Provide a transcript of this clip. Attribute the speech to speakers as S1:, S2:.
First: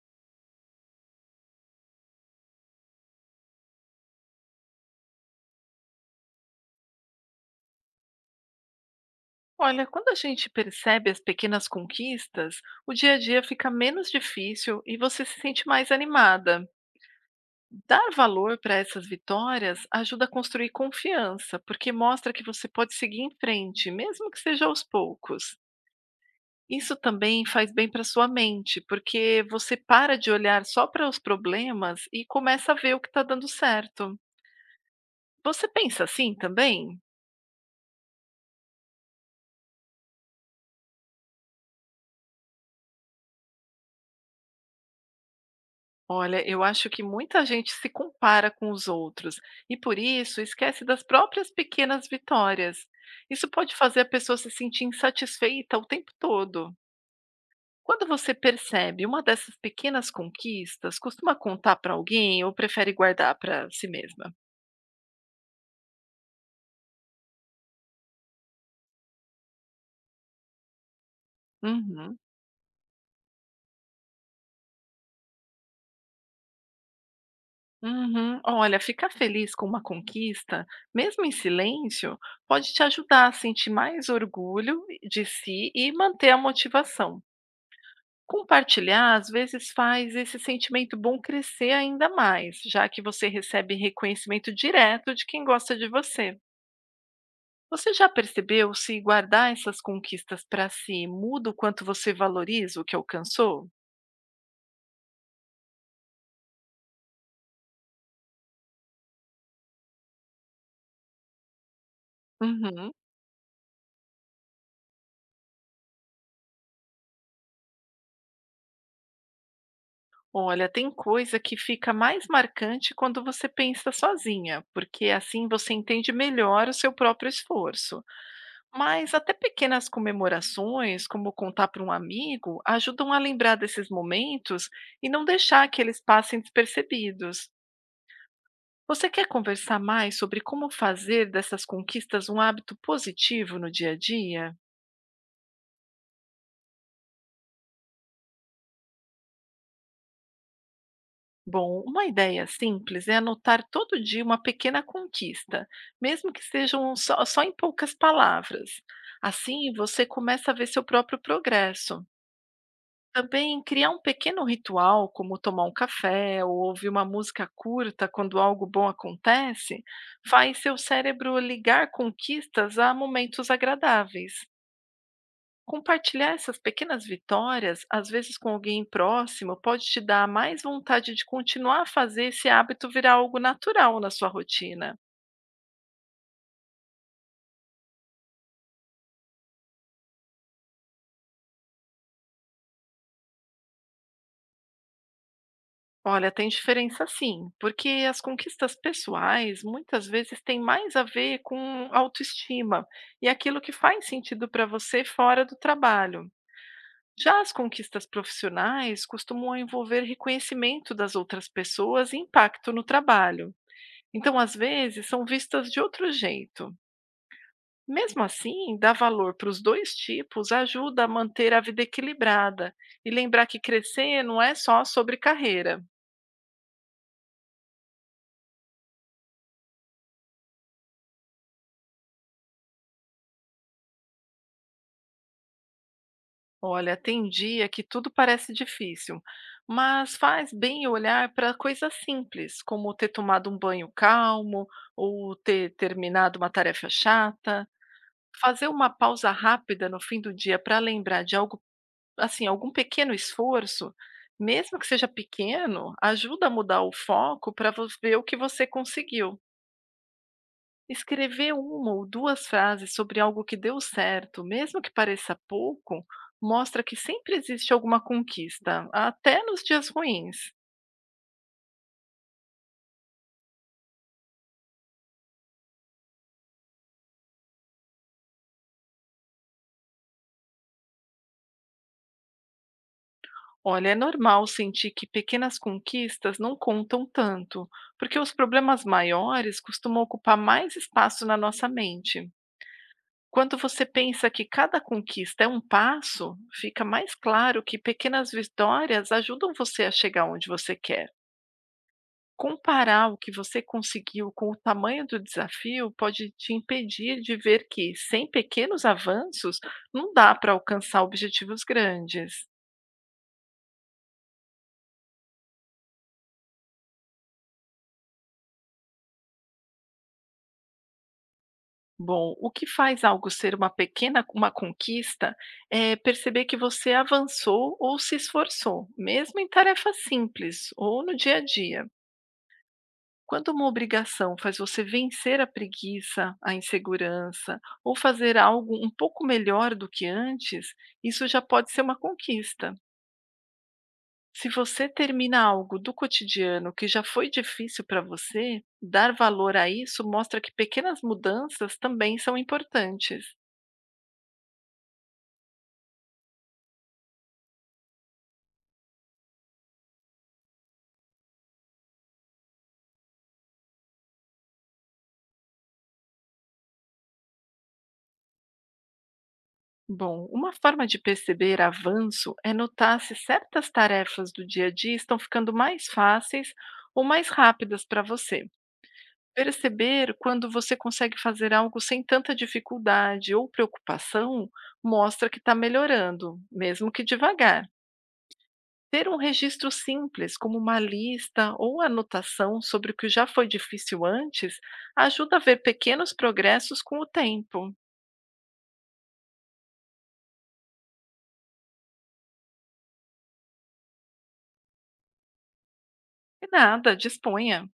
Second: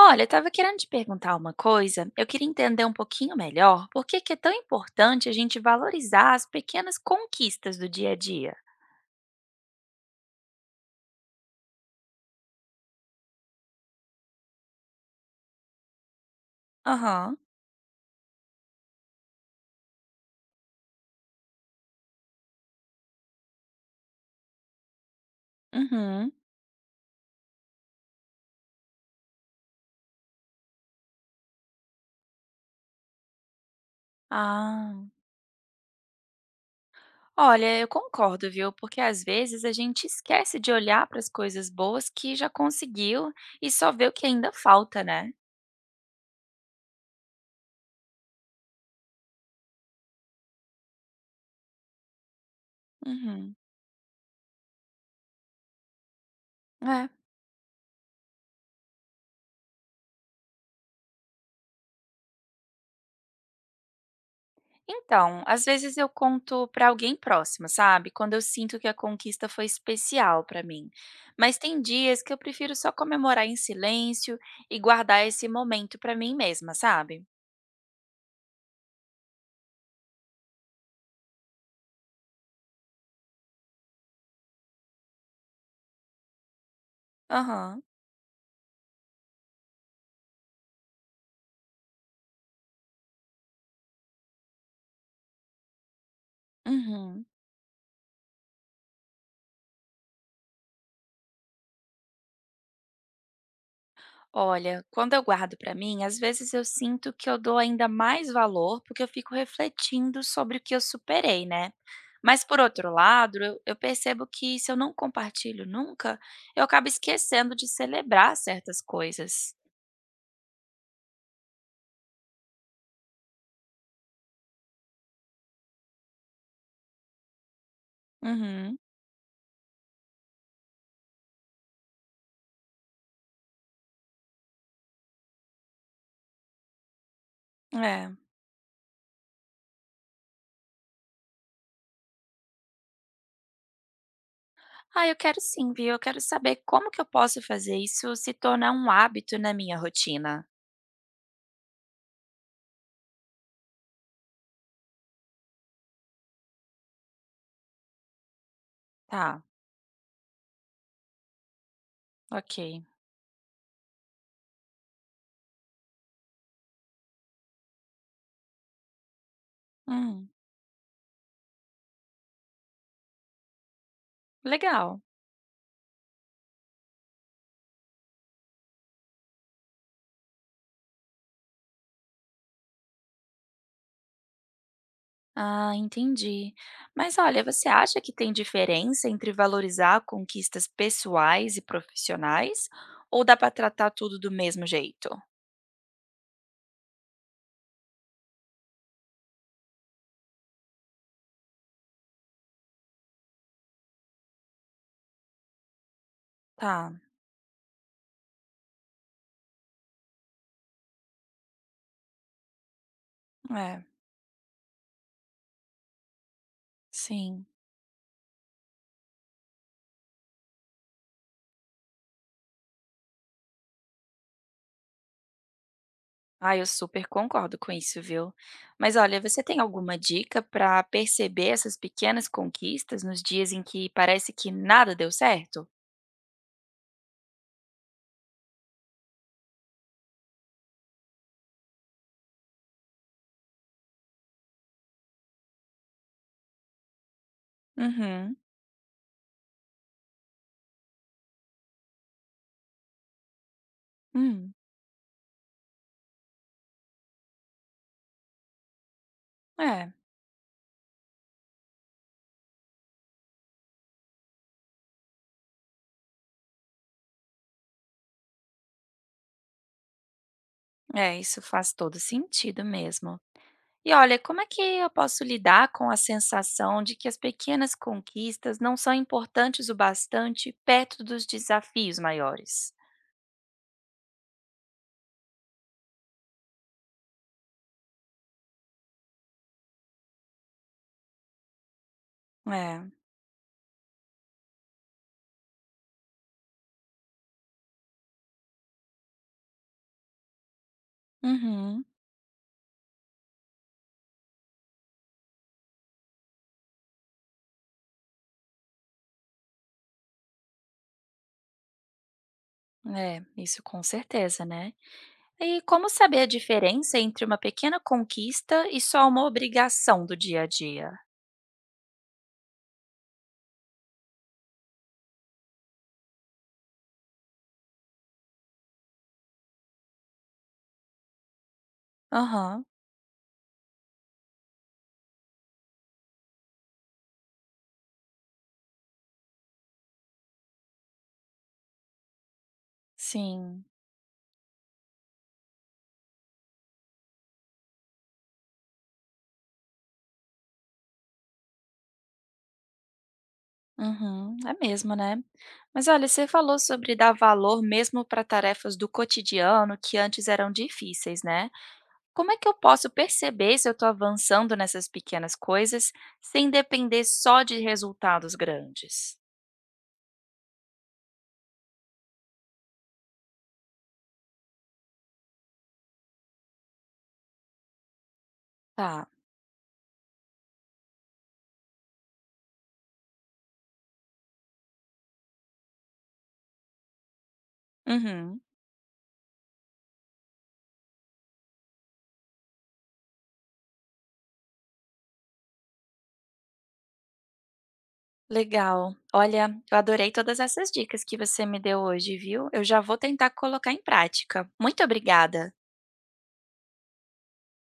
S1: Olha, eu estava querendo te perguntar uma coisa. Eu queria entender um pouquinho melhor por que é tão importante a gente valorizar as pequenas conquistas do dia a dia.
S2: Olha, quando a gente percebe as pequenas conquistas, o dia a dia fica menos difícil e você se sente mais animada.
S1: Aham.
S2: Dar valor para essas vitórias ajuda a construir confiança, porque mostra que você pode seguir em frente, mesmo que seja aos poucos.
S1: Uhum.
S2: Isso também faz bem para sua mente, porque você para de olhar só para os problemas e começa a ver o que está dando certo.
S1: Ah.
S2: Você pensa assim também?
S1: Olha, eu concordo, viu? Porque às vezes a gente esquece de olhar para as coisas boas que já conseguiu e só vê o que ainda falta, né?
S2: Olha, eu acho que muita gente se compara com os outros e por isso esquece das próprias pequenas vitórias. Isso
S1: Uhum.
S2: pode fazer a pessoa se sentir insatisfeita o tempo todo.
S1: É.
S2: Quando você percebe uma dessas pequenas conquistas, costuma contar para alguém ou prefere guardar para si mesma?
S1: Então, às vezes eu conto pra alguém próximo, sabe? Quando eu sinto que a conquista foi especial pra mim. Mas tem
S2: Uhum.
S1: dias que eu prefiro só comemorar em silêncio e guardar esse momento pra mim mesma, sabe?
S2: Uhum. Olha, ficar feliz com uma conquista, mesmo em silêncio, pode te ajudar a sentir mais orgulho de si e manter a motivação.
S1: Aham.
S2: Compartilhar, às vezes, faz esse sentimento bom crescer ainda mais, já que você recebe reconhecimento direto de quem gosta de você.
S1: Uhum.
S2: Você já percebeu se guardar essas conquistas para si muda o quanto você valoriza o que alcançou?
S1: Olha, quando eu guardo pra mim, às vezes eu sinto que eu dou ainda mais valor porque eu fico refletindo sobre o que eu superei, né? Mas por
S2: Uhum.
S1: outro lado, eu percebo que se eu não compartilho nunca, eu acabo esquecendo de celebrar certas coisas.
S2: Olha, tem coisa que fica mais marcante quando você pensa sozinha, porque assim você entende melhor o seu próprio esforço.
S1: Uhum,
S2: Mas até pequenas comemorações, como contar para um amigo, ajudam a lembrar desses momentos e não deixar que eles passem despercebidos.
S1: é.
S2: Você quer conversar mais sobre como fazer dessas conquistas um hábito positivo no dia a dia?
S1: Ah, eu quero sim, viu. Eu quero saber como que eu posso fazer isso se tornar um hábito na minha rotina.
S2: Bom, uma ideia simples é anotar todo dia uma pequena conquista, mesmo que sejam só em poucas palavras.
S1: Tá,
S2: Assim, você começa a ver seu próprio progresso.
S1: ok.
S2: Também criar um pequeno ritual, como tomar um café ou ouvir uma música curta quando algo bom acontece,
S1: Hum,
S2: faz seu cérebro ligar conquistas a momentos agradáveis.
S1: legal.
S2: Compartilhar essas pequenas vitórias, às vezes com alguém próximo, pode te dar mais vontade de continuar a fazer esse hábito virar algo natural na sua rotina.
S1: Ah, entendi. Mas olha, você acha que tem diferença entre valorizar conquistas pessoais e profissionais? Ou dá pra tratar tudo do mesmo jeito?
S2: Olha, tem diferença sim, porque as conquistas pessoais muitas vezes têm mais a ver com autoestima e aquilo que faz sentido para você fora do trabalho.
S1: Tá,
S2: Já as conquistas profissionais costumam envolver reconhecimento das outras pessoas e impacto no trabalho.
S1: é,
S2: Então, às vezes, são vistas de outro jeito.
S1: sim.
S2: Mesmo assim, dar valor para os dois tipos ajuda a manter a vida equilibrada e lembrar que crescer não é só sobre carreira.
S1: Ah, eu super concordo com isso, viu? Mas olha, você tem alguma dica para perceber essas pequenas conquistas nos dias em que parece que nada deu certo?
S2: Olha, tem dia que tudo parece difícil, mas faz bem olhar para coisas simples, como ter tomado um banho calmo ou ter terminado uma tarefa chata.
S1: Uhum.
S2: Fazer uma pausa rápida no fim do dia para lembrar de algo, assim, algum pequeno esforço,
S1: Hum.
S2: mesmo que seja pequeno, ajuda a mudar o foco para ver o que você conseguiu.
S1: É,
S2: Escrever uma ou duas frases sobre algo que deu certo, mesmo que pareça pouco, mostra que sempre existe alguma conquista, até nos dias ruins.
S1: é, isso faz todo sentido mesmo. E olha, como é que eu posso lidar com a sensação de que as pequenas conquistas não são importantes o bastante perto dos desafios maiores?
S2: Olha, é normal sentir que pequenas conquistas não contam tanto, porque os problemas maiores costumam ocupar mais espaço na nossa mente.
S1: É,
S2: Quando você pensa que cada conquista é um passo, fica mais claro que pequenas vitórias ajudam você a chegar onde você quer.
S1: uhum,
S2: Comparar o que você conseguiu com o tamanho do desafio pode te impedir de ver que, sem pequenos avanços, não dá para alcançar objetivos grandes.
S1: é, isso com certeza, né? E como saber a diferença entre uma pequena conquista e só uma obrigação do dia a dia?
S2: Bom, o que faz algo ser uma pequena uma conquista é perceber que você avançou ou se esforçou, mesmo em tarefas simples ou no dia a dia.
S1: Aham,
S2: Quando uma obrigação faz você vencer a preguiça, a insegurança ou fazer algo um pouco melhor do que antes, isso já pode ser uma conquista.
S1: sim.
S2: Se você termina algo do cotidiano que já foi difícil para você, dar valor a isso mostra que pequenas mudanças também são importantes.
S1: Uhum, é mesmo, né? Mas olha, você falou sobre dar valor mesmo para tarefas do cotidiano que antes eram difíceis, né? Como é que eu posso perceber se eu estou avançando nessas pequenas coisas sem depender só de resultados grandes?
S2: Bom, uma forma de perceber avanço é notar se certas tarefas do dia a dia estão ficando mais fáceis ou mais rápidas para você.
S1: Tá.
S2: Perceber quando você consegue fazer algo sem tanta dificuldade ou preocupação mostra que está melhorando, mesmo que devagar.
S1: Uhum.
S2: Ter um registro simples, como uma lista ou anotação sobre o que já foi difícil antes, ajuda a ver pequenos progressos com o tempo.
S1: Legal. Olha, eu adorei todas essas dicas que você me deu hoje, viu? Eu já vou tentar colocar em prática. Muito obrigada.
S2: E nada, disponha.